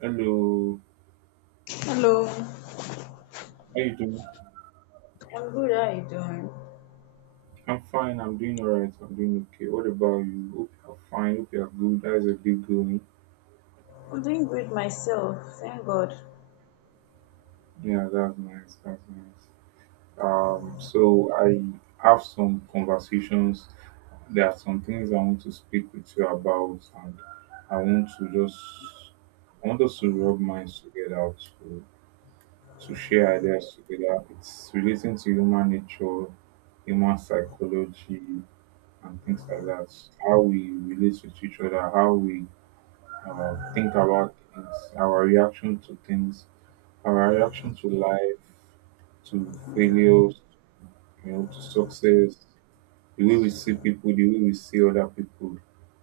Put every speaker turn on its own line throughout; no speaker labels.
Hello,
Hello, I'm
how you doing?
good. How are you doing?
I'm fine. I'm doing all right. I'm doing okay. What about you? Hope you're fine. Hope you're good. That's a big going?
I'm doing good myself, thank God.
Yeah, that's nice. That's nice. So I have some conversations. There are some things I want to speak with you about, and I want to just I want us to rub minds together to to share ideas together. It's relating to human nature, human psychology, and things like that. How we relate with each other, how we think about things, our reaction to things, our reaction to life, to failures, to success, the way we see people, the way we see other people.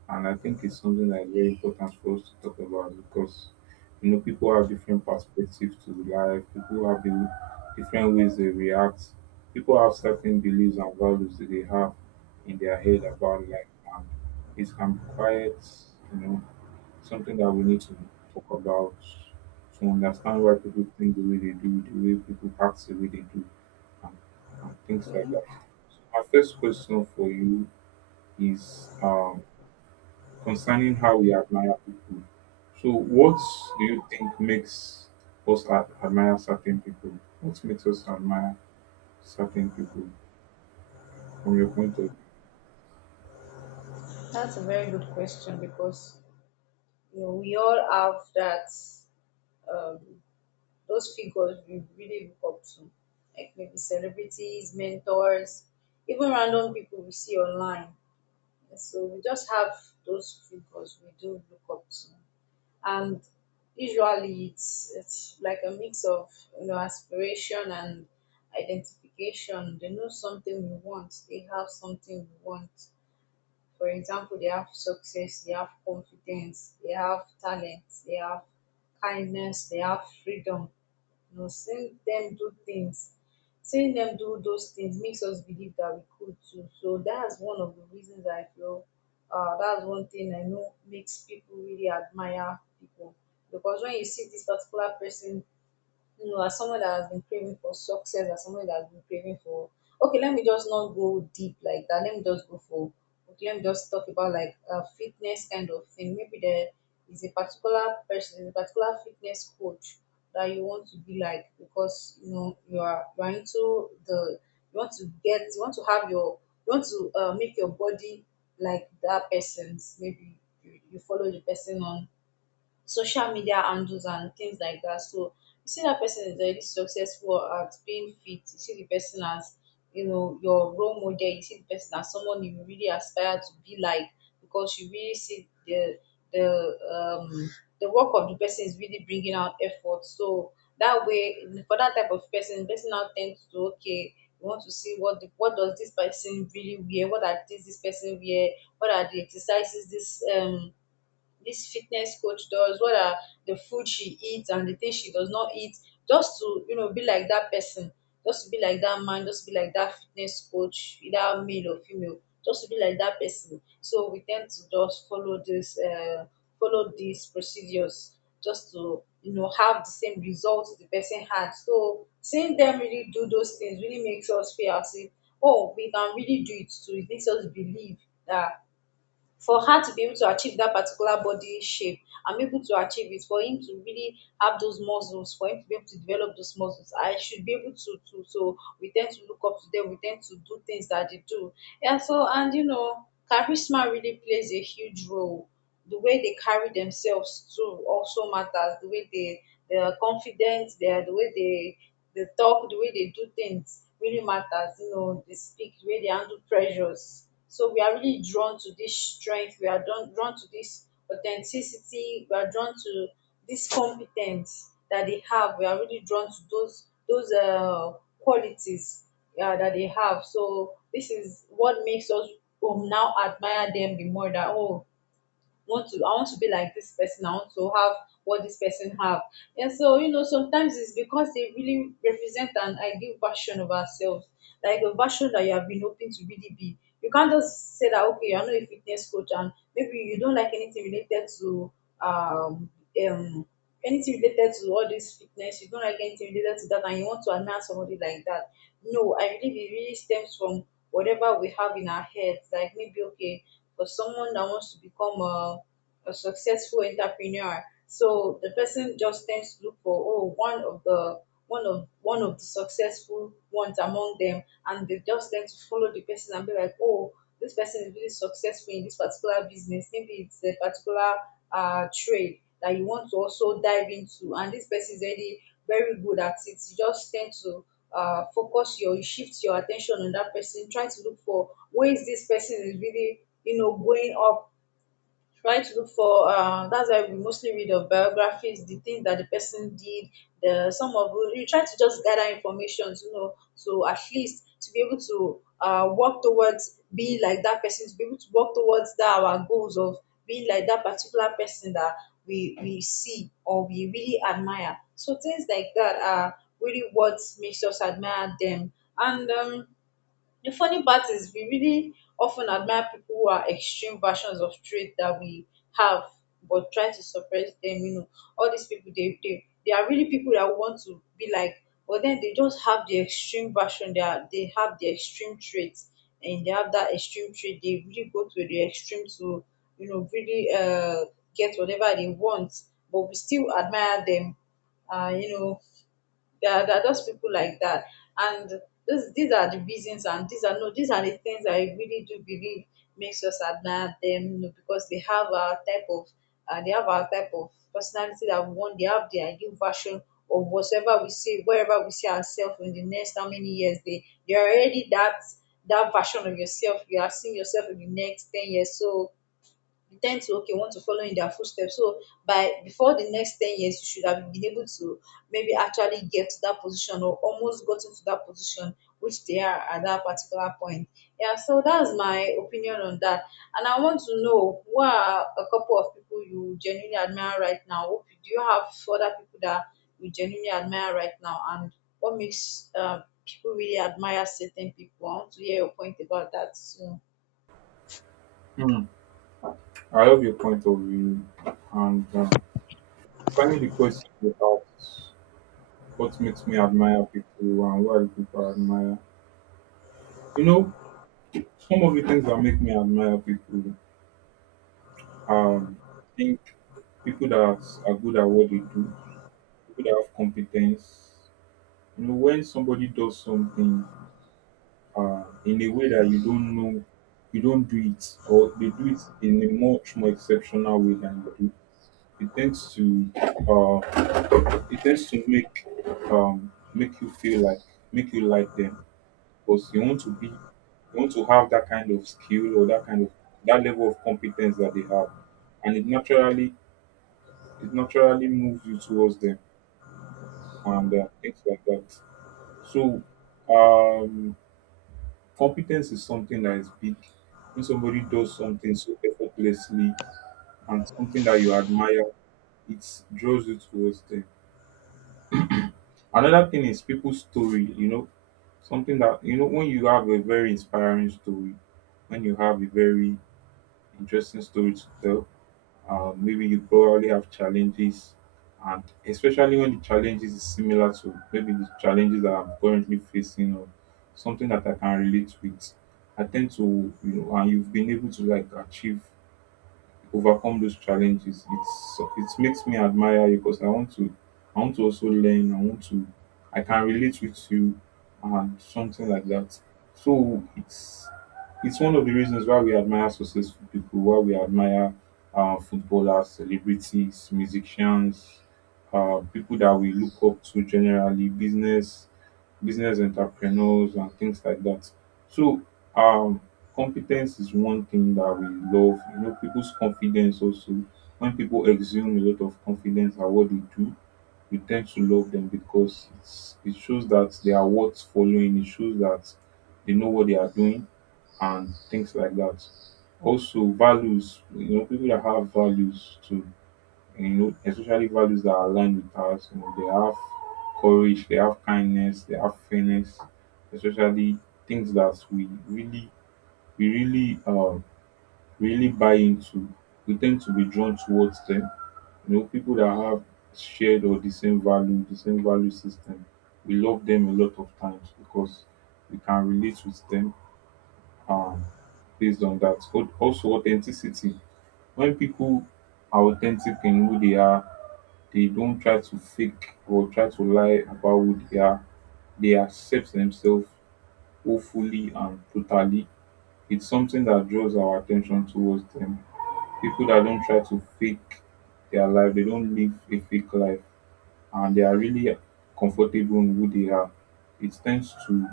And I think it's something that is very important for us to talk about because you know people have different perspectives to life, people have the different ways they react, people have certain beliefs and values that they have in their head about life and it can be quite, you know, something that we need to talk about to understand why people think the way they do, the way people act the way they do, and, and things like that.
Mhm.
So my first question for you is concerning how we admire people. So, what do you think makes us admire certain people? What makes us admire certain people from your point of view?
That's a very good question because you know we all have that um, those figures we really look up to, like maybe celebrities, mentors, even random people we see online. So we just have those figures we do look up to. And usually it's like a mix of you know aspiration and identification, they know something we want, they have something we want. For example, they have success, they have confidence, they have talent, they have kindness, they have freedom. You know, seeing them do things, seeing them do those things makes us believe that we could too. So that's one of the reasons I feel that's one thing I know makes people really admire people. Because when you see this particular person, you know, as someone that has been craving for success, as someone that has been craving for, okay, let me just not go deep like that. Let me just go for, okay, let me just talk about like a fitness kind of thing. Maybe there is a particular person, a particular fitness coach that you want to be like because you know you are into the, you want to get, you want to have your, you want to make your body like that person's. Maybe you follow the person on social media handles and things like that. So you see that person is already successful at being fit. You see the person as, you know, your role model. You see the person as someone you really aspire to be like because you really see the um the work of the person is really bringing out effort. So that way, for that type of person, person now tends to okay. We want to see what the, what does this person really wear? What are things this person wear? What are the exercises this fitness coach does, what are the food she eats and the things she does not eat, just to, you know, be like that person, just to be like that man, just to be like that fitness coach, either male or female, just to be like that person. So we tend to just follow follow these procedures just to, you know, have the same results the person had. So seeing them really do those things really makes us feel as if, oh, we can really do it too. It makes us believe that for her to be able to achieve that particular body shape, I'm able to achieve it, for him to really have those muscles, for him to be able to develop those muscles, I should be able to so we tend to look up to them, we tend to do things that they do. Yeah, so, and you know charisma really plays a huge role. The way they carry themselves too also matters. The way they are confident, they are, the way they talk, the way they do things really matters. You know, they speak, the way they handle pressures. So we are really drawn to this strength. We are drawn to this authenticity. We are drawn to this competence that they have. We are really drawn to those qualities that they have. So this is what makes us now admire them the more. That oh, want to, I want to be like this person. I want to have what this person have. And so you know sometimes it's because they really represent an ideal version of ourselves, like a version that you have been hoping to really be. You can't just say that okay, you're not a fitness coach and maybe you don't like um um anything related to all this fitness. You don't like anything related to that, and you want to admire somebody like that. No, I believe it really stems from whatever we have in our heads. Like maybe okay, for someone that wants to become a successful entrepreneur. So the person just tends to look for, oh, one of the successful ones among them and they just tend to follow the person and be like oh, this person is really successful in this particular business, maybe it's a particular trade that you want to also dive into and this person is already very good at it. You just tend to focus your, you shift your attention on that person, try to look for ways this person is really, you know, going up, try to look for that's why we mostly read of biographies, the things that the person did, the some of you try to just gather information, you know, so at least to be able to work towards being like that person, to be able to work towards that our goals of being like that particular person that we see or we really admire. So things like that are really what makes us admire them. And the funny part is we really often admire people who are extreme versions of traits that we have but try to suppress them, you know. All these people they are really people that want to be like, but then they just have the extreme version, they are, they have the extreme traits, and they have that extreme trait, they really go to the extreme to you know really get whatever they want, but we still admire them. You know, there are just people like that, and this, these are the reasons, and these are no, these are the things I really do believe makes us admire them, you know, because they have our type of they have our type of personality that we want, they have their ideal version of whatever we see, wherever we see ourselves in the next how many years, they they're already that, that version of yourself you are seeing yourself in the next 10 years. So intend to okay want to follow in their footsteps, so by before the next 10 years you should have been able to maybe actually get to that position or almost gotten to that position which they are at that particular point. Yeah, so that's my opinion on that, and I want to know who are a couple of people you genuinely admire right now. Who- do you have other people that you genuinely admire right now, and what makes people really admire certain people? I want to hear your point about that soon.
Hmm. I love your point of view, and concerning the question about what makes me admire people and why do people admire. You know, some of the things that make me admire people um think people that are good at what they do, people that have competence. You know, when somebody does something in a way that you don't know, you don't do it, or they do it in a much more exceptional way than you do, it tends to uh, it tends to make you feel like make you like them because you want to have that kind of skill or that level of competence that they have and it naturally moves you towards them and things like that. So um competence is something that is big. When somebody does something so effortlessly and something that you admire, it draws you towards them. Another thing is people's story, you know, something that, you know, when you have a very inspiring story, when you have a very interesting story to tell. Maybe you probably have challenges, and especially when the challenges is similar to maybe the challenges that I'm currently facing or something that I can relate with. I tend to, you know, and you've been able to like achieve, overcome those challenges, it's it makes me admire you because I want to also learn, I want to I can relate with you and something like that. So it's one of the reasons why we admire successful people, why we admire footballers, celebrities, musicians, people that we look up to, generally business, business entrepreneurs and things like that. So um competence is one thing that we love. You know, people's confidence also. When people exude a lot of confidence at what they do, we tend to love them because it shows that they are worth following. It shows that they know what they are doing and things like that. Also, values. You know, people that have values too. You know, especially values that align with us. You know, they have courage. They have kindness. They have fairness. Especially things that really we really really buy into, we tend to be drawn towards them. You know, people that have shared or the same value system, we love them a lot of times because we can relate with them, um, based on that. But also authenticity. When people are authentic in who they are, they don't try to fake or try to lie about who they are. They accept themselves wholly and totally. It's something that draws our attention towards them, people that don't try to fake their life, they don't live a fake life, and they are really comfortable in who they are. It tends to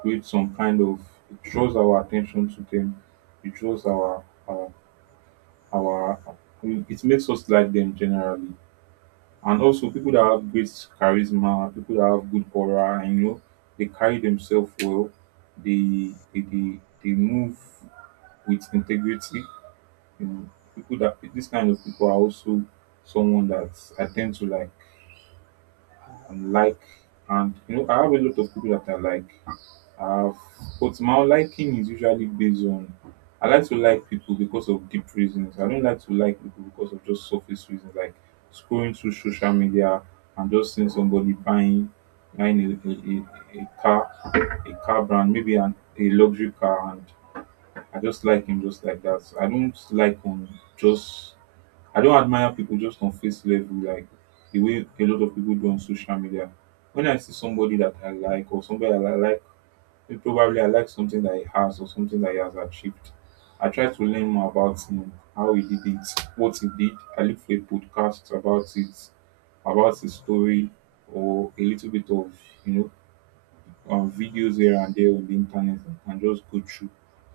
create some kind of, it draws our attention to them. It draws our it makes us like them generally. And also people that have great charisma, people that have good aura, and you know, they carry themselves well, they move with integrity. You know, people that, this kind of people are also someone that I tend to like and like, and you know I have a lot of people that I like. I But my liking is usually based on, I like to like people because of deep reasons. I don't like to like people because of just surface reasons like scrolling through social media and just seeing somebody buying a car brand, maybe a luxury car, and I just like him just like that. So, just I don't admire people just on face level like the way a lot of people do on social media. When I see somebody that I like or somebody that I like, eh, probably I like something that he has or something that he has achieved. I try to learn more about him, how he did it, what he did. I look for a podcast about it, about his story, or a little bit of, you know, videos here and there on the internet, and just go through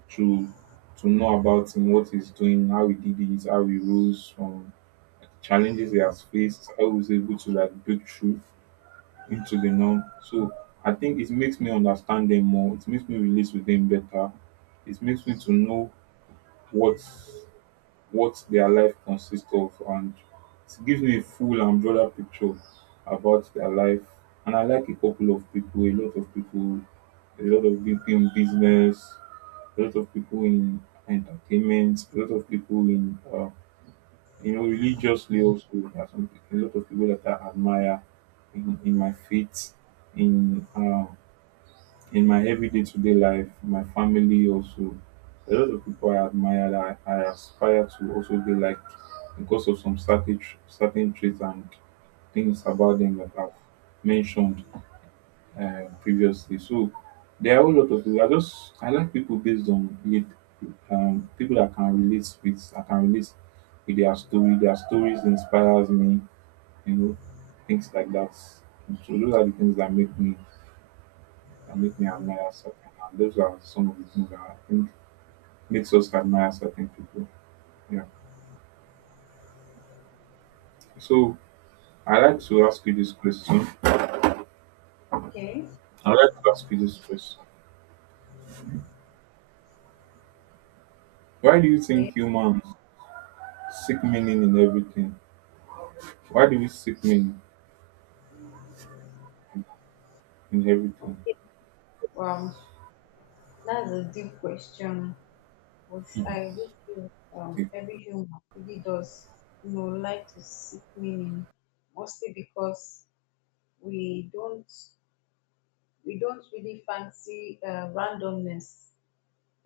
to to know about him, what he's doing, how he did it, how he rose from challenges he has faced, how he's able to like break through into the norm. So I think it makes me understand them more. It makes me relate with them better. It makes me to know what what their life consists of, and it gives me a full and broader picture about their life. And I like a couple of people, a lot of people, a lot of people in business, a lot of people in entertainment, a lot of people in you know religiously also. There are some, a lot of people that I admire in my faith, in uh, in my every day to day life, my family also. A lot of people I admire that I aspire to also be like because of some certain, certain traits and things about them that I've mentioned previously. So there are a whole lot of people. I like people based on it, people that can relate with. I can relate with their story. Their stories inspires me. You know, things like that. So those are the things that make me and make me admire certain. And those are some of the things that I think makes us admire certain people. Yeah. So I like to ask you this question.
Okay.
I like to ask you this question. Why do you think
Okay,
humans seek meaning in everything? Why do we seek meaning in everything?
okay. um That's a deep question, but I do feel
Okay.
every human really does, you know, like to seek meaning, mostly because we don't we don't really fancy randomness.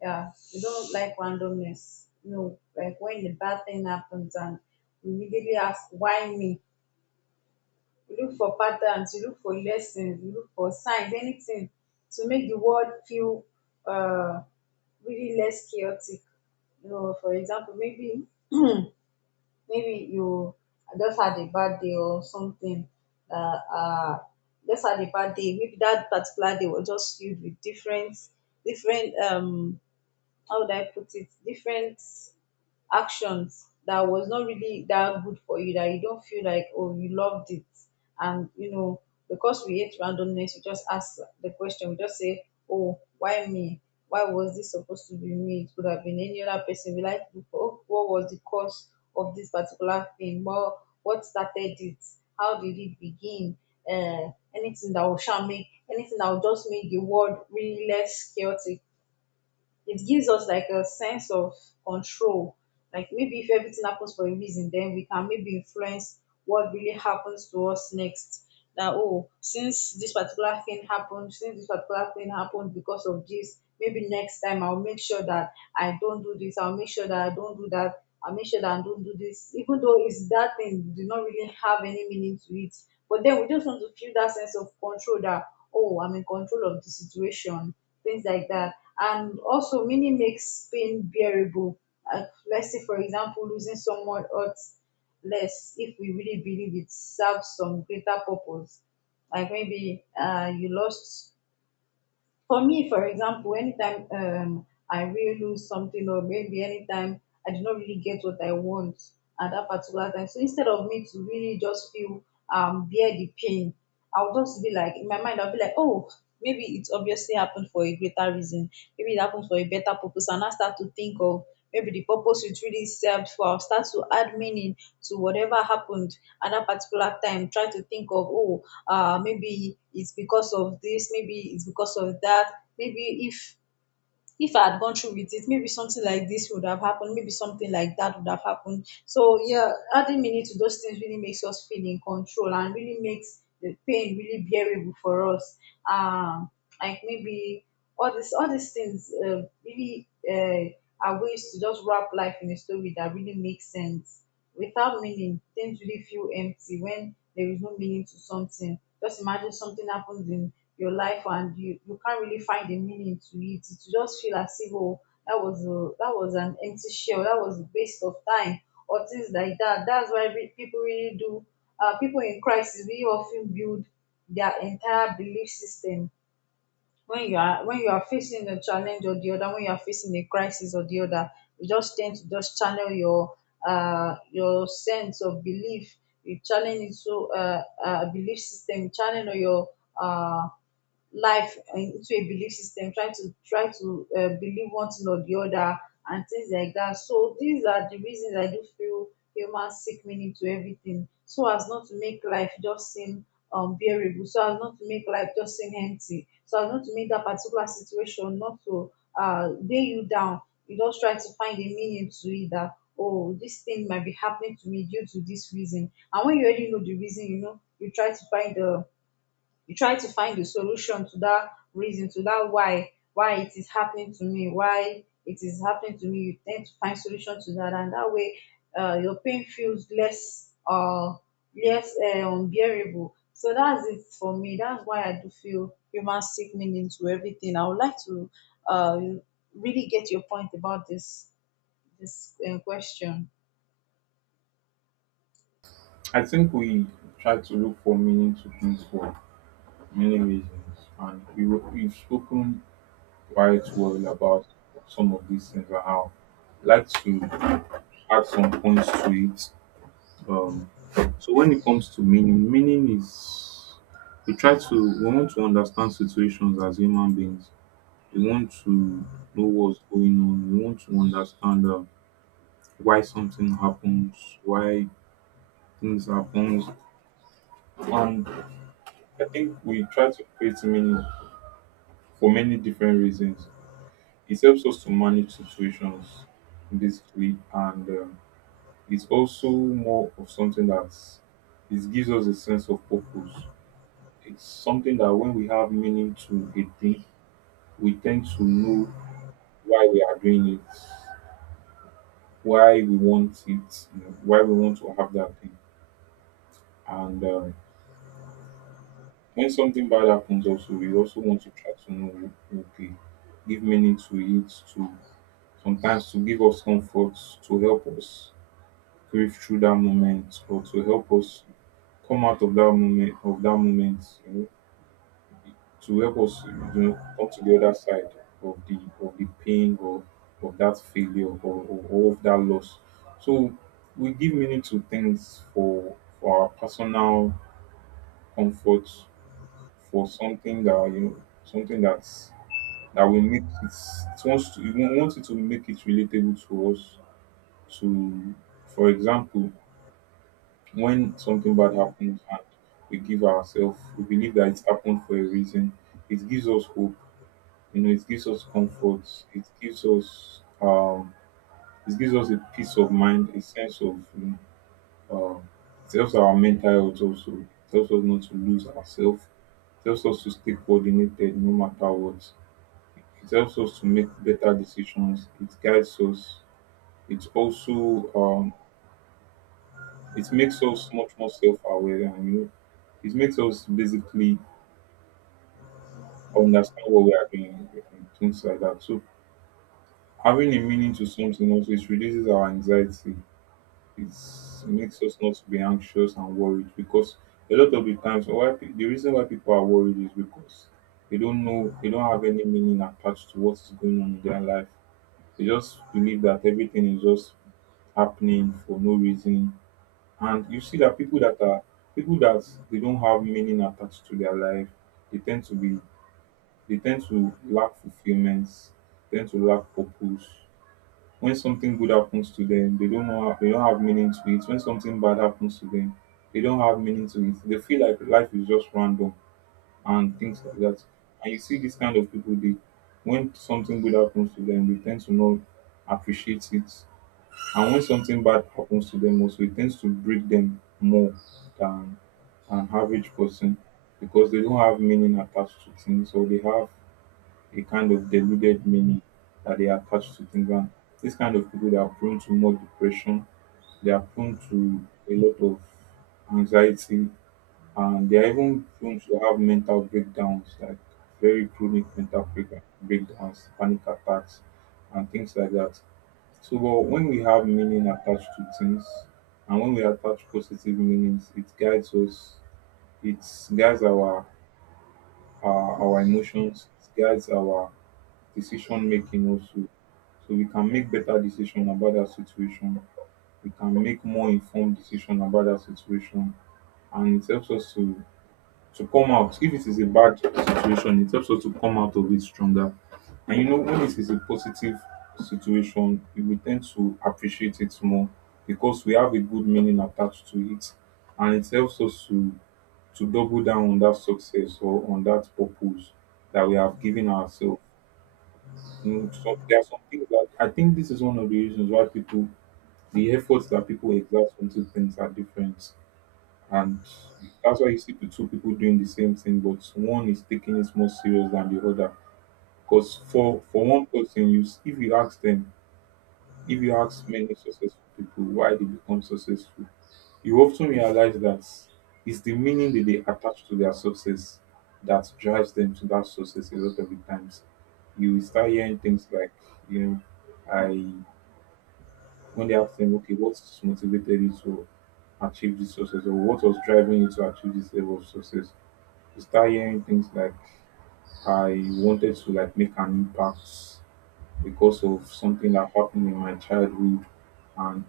Yeah, we don't like randomness. You know, like when the bad thing happens and we immediately ask why me. You look for patterns, you look for lessons, you look for signs, anything to make the world feel uh, really less chaotic. You know, for example, maybe you just had a bad day or something, uh, uh just had a bad day, maybe that particular day was just filled with different different how would I put it, different actions that was not really that good for you, that you don't feel like, oh, you loved it. And, you know, because we hate randomness, we just ask the question, we just say, oh, why me? Why was this supposed to be me? It could have been any other person. We like, to- look, oh, what was the cause of this particular thing? Well, what started it? How did it begin? Anything that will shall make, anything that will just make the world really less chaotic, it gives us like a sense of control. Like maybe if everything happens for a reason, then we can maybe influence what really happens to us next. That oh, since this particular thing happened, since this particular thing happened because of this, maybe next time I'll make sure that I don't do this. I'll make sure that I don't do that. I'll make sure that I don't do this. Even though it's that thing, we do not really have any meaning to it. But then we just want to feel that sense of control that oh, I'm in control of the situation, things like that, and also meaning makes pain bearable. Uh, let's say, for example, losing someone hurts less if we really believe it serves some greater purpose. Like maybe you lost for me, for example, anytime I really lose something, or maybe anytime I did not really get what I want at that particular time, so instead of me to really just feel bear the pain, I'll just be like in my mind, I'll be like, oh, maybe it obviously happened for a greater reason, maybe it happened for a better purpose, and I start to think of maybe the purpose it really served for. I'll start to add meaning to whatever happened at that particular time. Try to think of, oh, maybe it's because of this, maybe it's because of that. Maybe if I had gone through with it, maybe something like this would have happened, maybe something like that would have happened. So yeah, adding meaning to those things really makes us feel in control and really makes the pain really bearable for us. Um, like maybe all these things really are ways to just wrap life in a story that really makes sense. Without meaning, things really feel empty when there is no meaning to something. Just imagine something happens in your life and you can't really find a meaning to it. Just feel as if oh that was an empty shell, that was a waste of time, or things like that. That's why people really do, people in crisis really often build their entire belief system. When you are facing a challenge or the other, when you are facing a crisis or the other, you just tend to just channel your sense of belief. You challenge into belief system. You channel your uh life into a belief system, trying to try to believe one thing or the other and things like that. So these are the reasons I do feel humans seek meaning to everything, so as not to make life just seem bearable, so as not to make life just seem empty, so as not to make that particular situation not to weigh you down. You just try to find a meaning to it, that oh, this thing might be happening to me due to this reason. And when you already know the reason, you know, you try to find the solution to that reason, to that why it is happening to me, why it is happening to me. You tend to find solution to that, and that way your pain feels less unbearable. So that's it for me. That's why I do feel human seek meaning to everything. I would like to uh really get your point about this question.
I think we try to look for meaning to things for many reasons, and we we've spoken quite well about some of these things and how. I'd like to add some points to it. Um, so when it comes to meaning, meaning is, we try to, we want to understand situations as human beings. We want to know what's going on. We want to understand why something happens, why things happen, and I think we try to create meaning for many different reasons. It helps us to manage situations basically, and it's also more of something that it gives us a sense of purpose. It's something that when we have meaning to a thing, we tend to know why we are doing it, why we want it, you know, why we want to have that thing. And when something bad happens, also we also want to try to know okay, give meaning to it, to sometimes to give us comfort, to help us grieve through that moment, or to help us come out of that moment, to help us, you know, come to the other side of the pain or of that failure, or of that loss. So we give meaning to things for our personal comfort, for something that, you know, something that's that will make it, it wants to, we want it to make it relatable to us. To, for example, when something bad happens and we give ourselves, we believe that it happened for a reason, it gives us hope. You know, it gives us comfort. It gives us um, it gives us a peace of mind, a sense of you know, um, it helps our mental health also. It helps us not to lose ourselves. It helps us to stay coordinated no matter what. It helps us to make better decisions. It guides us. It also it makes us much more self-aware, and it makes us basically understand what we are doing and things like that. So having a meaning to something also, it reduces our anxiety. It makes us not to be anxious and worried, because a lot of the times the reason why people are worried is because they don't know, they don't have any meaning attached to what is going on in their life. They just believe that everything is just happening for no reason. And you see that people that they don't have meaning attached to their life, they tend to be they tend to lack fulfillments, tend to lack purpose. When something good happens to them, they don't know, they don't have meaning to it. When something bad happens to them, they don't have meaning to it. They feel like life is just random and things like that. And you see this kind of people, they, when something good happens to them, they tend to not appreciate it. And when something bad happens to them also, it tends to break them more than an average person, because they don't have meaning attached to things, or they have a kind of deluded meaning that they attach to things. And these kind of people, they are prone to more depression. They are prone to a lot of anxiety, and they are even prone to have mental breakdowns, like very chronic breakdowns, panic attacks, and things like that. So, but when we have meaning attached to things, and when we attach positive meanings, it guides us. It guides our our emotions. It guides our decision making also. So we can make better decision about that situation. We can make more informed decision about that situation, and it helps us to come out. If it is a bad situation, it helps us to come out of it stronger. And you know, when it is a positive situation, we will tend to appreciate it more, because we have a good meaning attached to it, and it helps us to double down on that success or on that purpose that we have given ourselves. Mm, so there are some things that I think this is one of the reasons why people, the efforts that people exert on two things are different, and that's why you see the two people doing the same thing, but one is taking it more serious than the other. Because for one person, if you ask them, if you ask many successful people why they become successful, you often realize that it's the meaning that they attach to their success that drives them to that success a lot of the times. You will start hearing things like, you know, I, when they ask them, okay, what motivated you to achieve this success, or what was driving you to achieve this level of success? You start hearing things like, I wanted to like make an impact because of something that happened in my childhood, and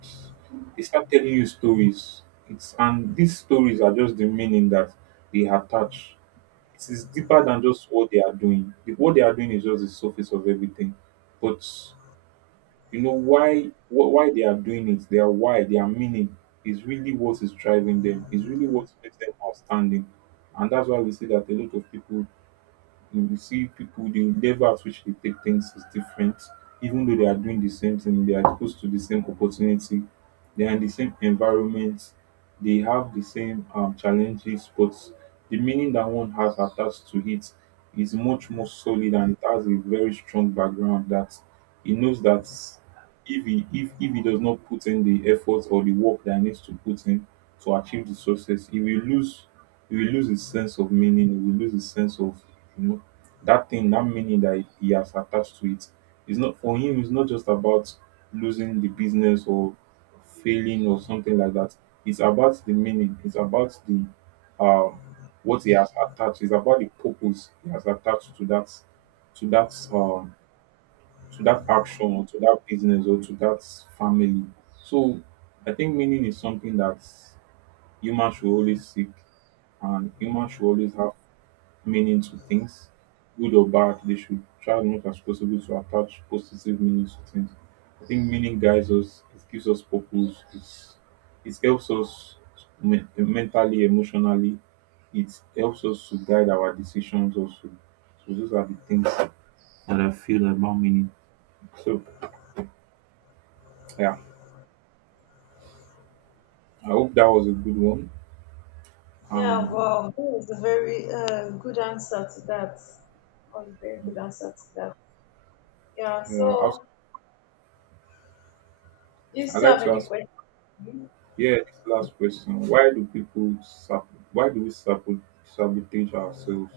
they start telling you stories. It's and these stories are just the meaning that they attach. It is deeper than just what they are doing. What they are doing is just the surface of everything. But you know why they are doing it, their why, their meaning is really what is driving them, is really what makes them outstanding. And that's why we see that a lot of people, you will see people, the level at which they take things is different, even though they are doing the same thing, they are exposed to the same opportunity, they are in the same environment, they have the same challenges. But the meaning that one has attached to it is much more solid, and it has a very strong background, that he knows that if he does not put in the effort or the work that he needs to put in to achieve the success, he will lose, he will lose his sense of meaning, he will lose his sense of, you know, that thing, that meaning that he has attached to it, is not for him. It's not just about losing the business or failing or something like that. It's about the meaning. It's about the um, what he has attached. It's about the purpose he has attached to that, to that to that action or to that business or to that family. So I think meaning is something that humans should always seek, and humans should always have meaning to things, good or bad. They should try as much as possible to attach positive meaning to things. I think meaning guides us, it gives us purpose, it's, it helps us mentally, emotionally, it helps us to guide our decisions also. So those are the things that I feel about meaning. So yeah, I hope that was a good one.
Yeah,
Um,
wow, that was a very good answer to that. Was a very good answer to that. Yeah,
yeah,
so do you
I'd
still
like
have
to
any
ask,
questions?
yeah, this last question: why do why do we sabotage ourselves?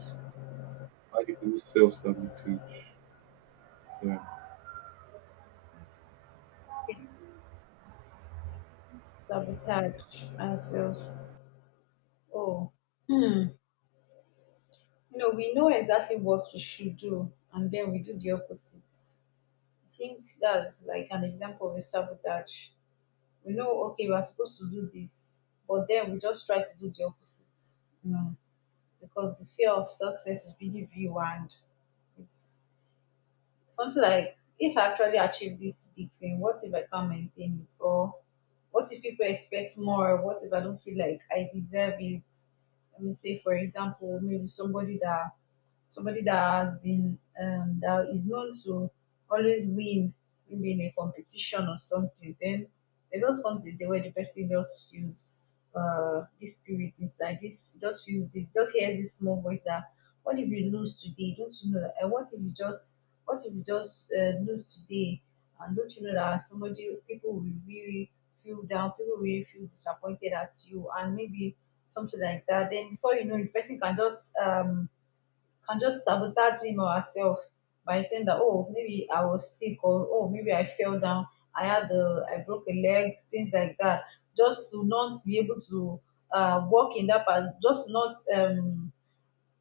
How do you self sabotage? Yeah,
Sabotage ourselves. Oh, you know, we know exactly what we should do, and then we do the opposite. I think that's like an example of a sabotage. We know, okay, we're supposed to do this, but then we just try to do the opposite, you know, because the fear of success is really you, and it's something like, if I actually achieve this big thing, what if I can't maintain it? Or what if people expect more? What if I don't feel like I deserve it? Let me say, for example, maybe somebody that has been that is known to always win, maybe in a competition or something. Then there just comes a day where the person just feels this spirit inside, this just feels, this just hears this small voice that what if you lose today, don't you know, and what if you just lose today? And don't you know that somebody, people will really feel down, people will really feel disappointed at you, and maybe something like that. Then before you know, the person can just sabotage him or herself by saying that oh, maybe I was sick, or oh, maybe I fell down, I had a I broke a leg, things like that. Just to not be able to walk in that part, just to not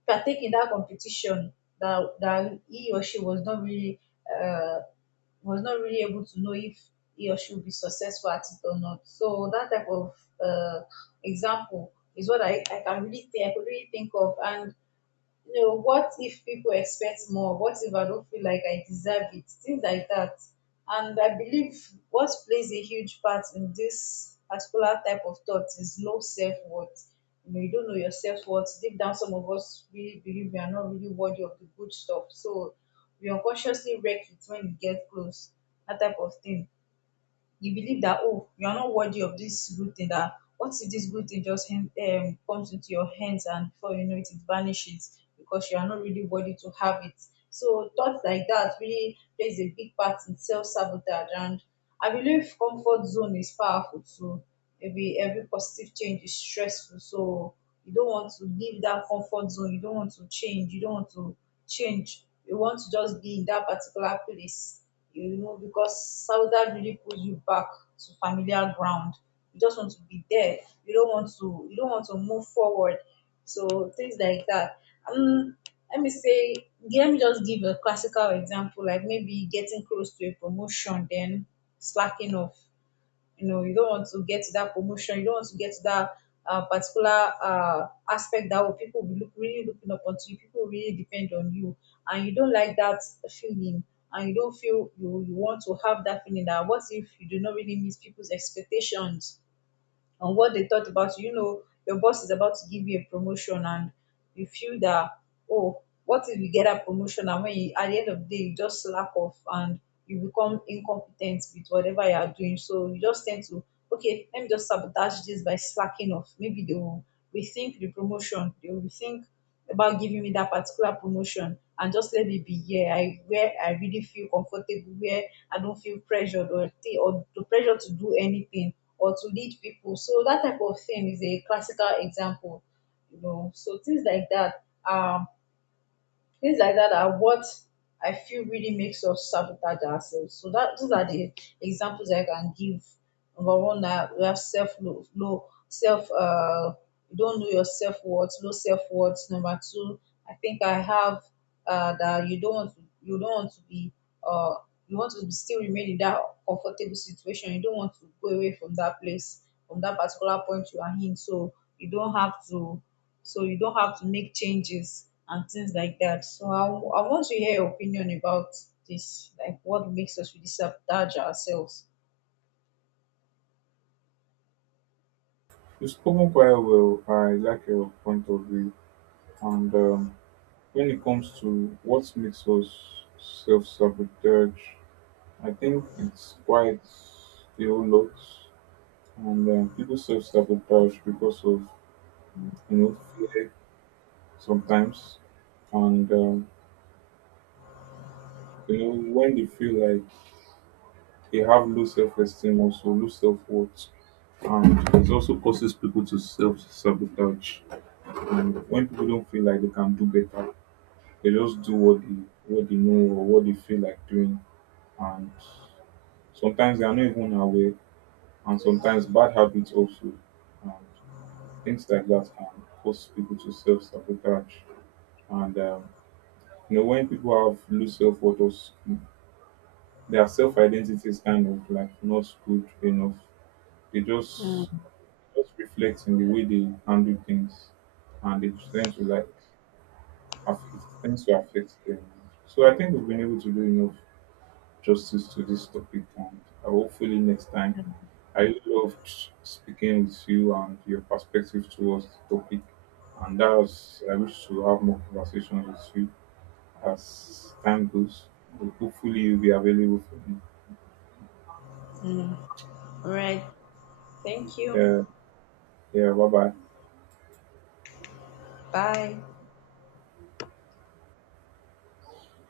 partake in that competition that he or she uh, was not really able to know if he or she would be successful at it or not. So that type of uh, example is what I can really think, I could really think of. And you know, what if people expect more? What if I don't feel like I deserve it? Things like that. And I believe what plays a huge part in this particular type of thought is low self worth. You know, you don't know your self worth. Deep down, some of us really believe we are not really worthy of the good stuff. So we unconsciously wreck it when we get close, that type of thing. You believe that oh, you are not worthy of this good thing, that what if this good thing just comes into your hands, and before you know it, it vanishes because you are not really worthy to have it. So thoughts like that really plays a big part in self-sabotage. And I believe comfort zone is powerful too. Maybe every positive change is stressful, so you don't want to leave that comfort zone, you don't want to change, you don't want to change you want to just be in that particular place, you know, because Sauda really pulls you back to familiar ground. You just want to be there. You don't want to move forward. So things like that. Um, let me say, let me just give a classical example, like maybe getting close to a promotion, then slacking off. You know, you don't want to get to that promotion, you don't want to get to that particular aspect that oh, people will look really looking up onto you, people really depend on you, and you don't like that feeling. And you don't feel you want to have that feeling, that what if you do not really meet people's expectations and what they thought about you. You know, your boss is about to give you a promotion, and you feel that, oh, what if you get a promotion, and when you, at the end of the day, you just slack off and you become incompetent with whatever you are doing. So you just tend to, okay, let me just sabotage this by slacking off. Maybe they will rethink the promotion. They will rethink about giving me that particular promotion, and just let me be here, I where I really feel comfortable, where I don't feel pressured, or the pressure to do anything or to lead people. So that type of thing is a classical example, you know. So things like that are what I feel really makes us sabotage ourselves. So that those are the examples I can give. Number one, we have low self. You don't know your self worth, low self worth. Number two, I think I have that you don't want to be uh, you want to still remain in that comfortable situation. You don't want to go away from that place, from that particular point you are in. So you don't have to so you don't have to make changes and things like that. So I want to hear your opinion about this, like what makes us really sabotage ourselves.
you've spoken quite well. I like your point of view. And when it comes to what makes us self-sabotage, I think it's quite a whole lot. And people self-sabotage because of, you know, fear sometimes, and you know, when they feel like they have low self-esteem, also low self-worth, and it also causes people to self-sabotage. And when people don't feel like they can do better, they just do what they, what they know or what they feel like doing. And sometimes they are not even aware. And sometimes bad habits also and things like that can cause people to self sabotage. And you know, when people have low self worth, or their self identity is kind of like not good enough, they
Mm,
just reflect in the way they handle things, and they tend to like affect things to affect them. So I think we've been able to do enough justice to this topic, and hopefully next time. I really loved speaking with you and your perspective towards the topic, and that's, I wish to have more conversations with you as time goes. Hopefully, you'll be available for me.
mm. All right. Thank you.
Yeah, yeah. Bye bye.
Bye.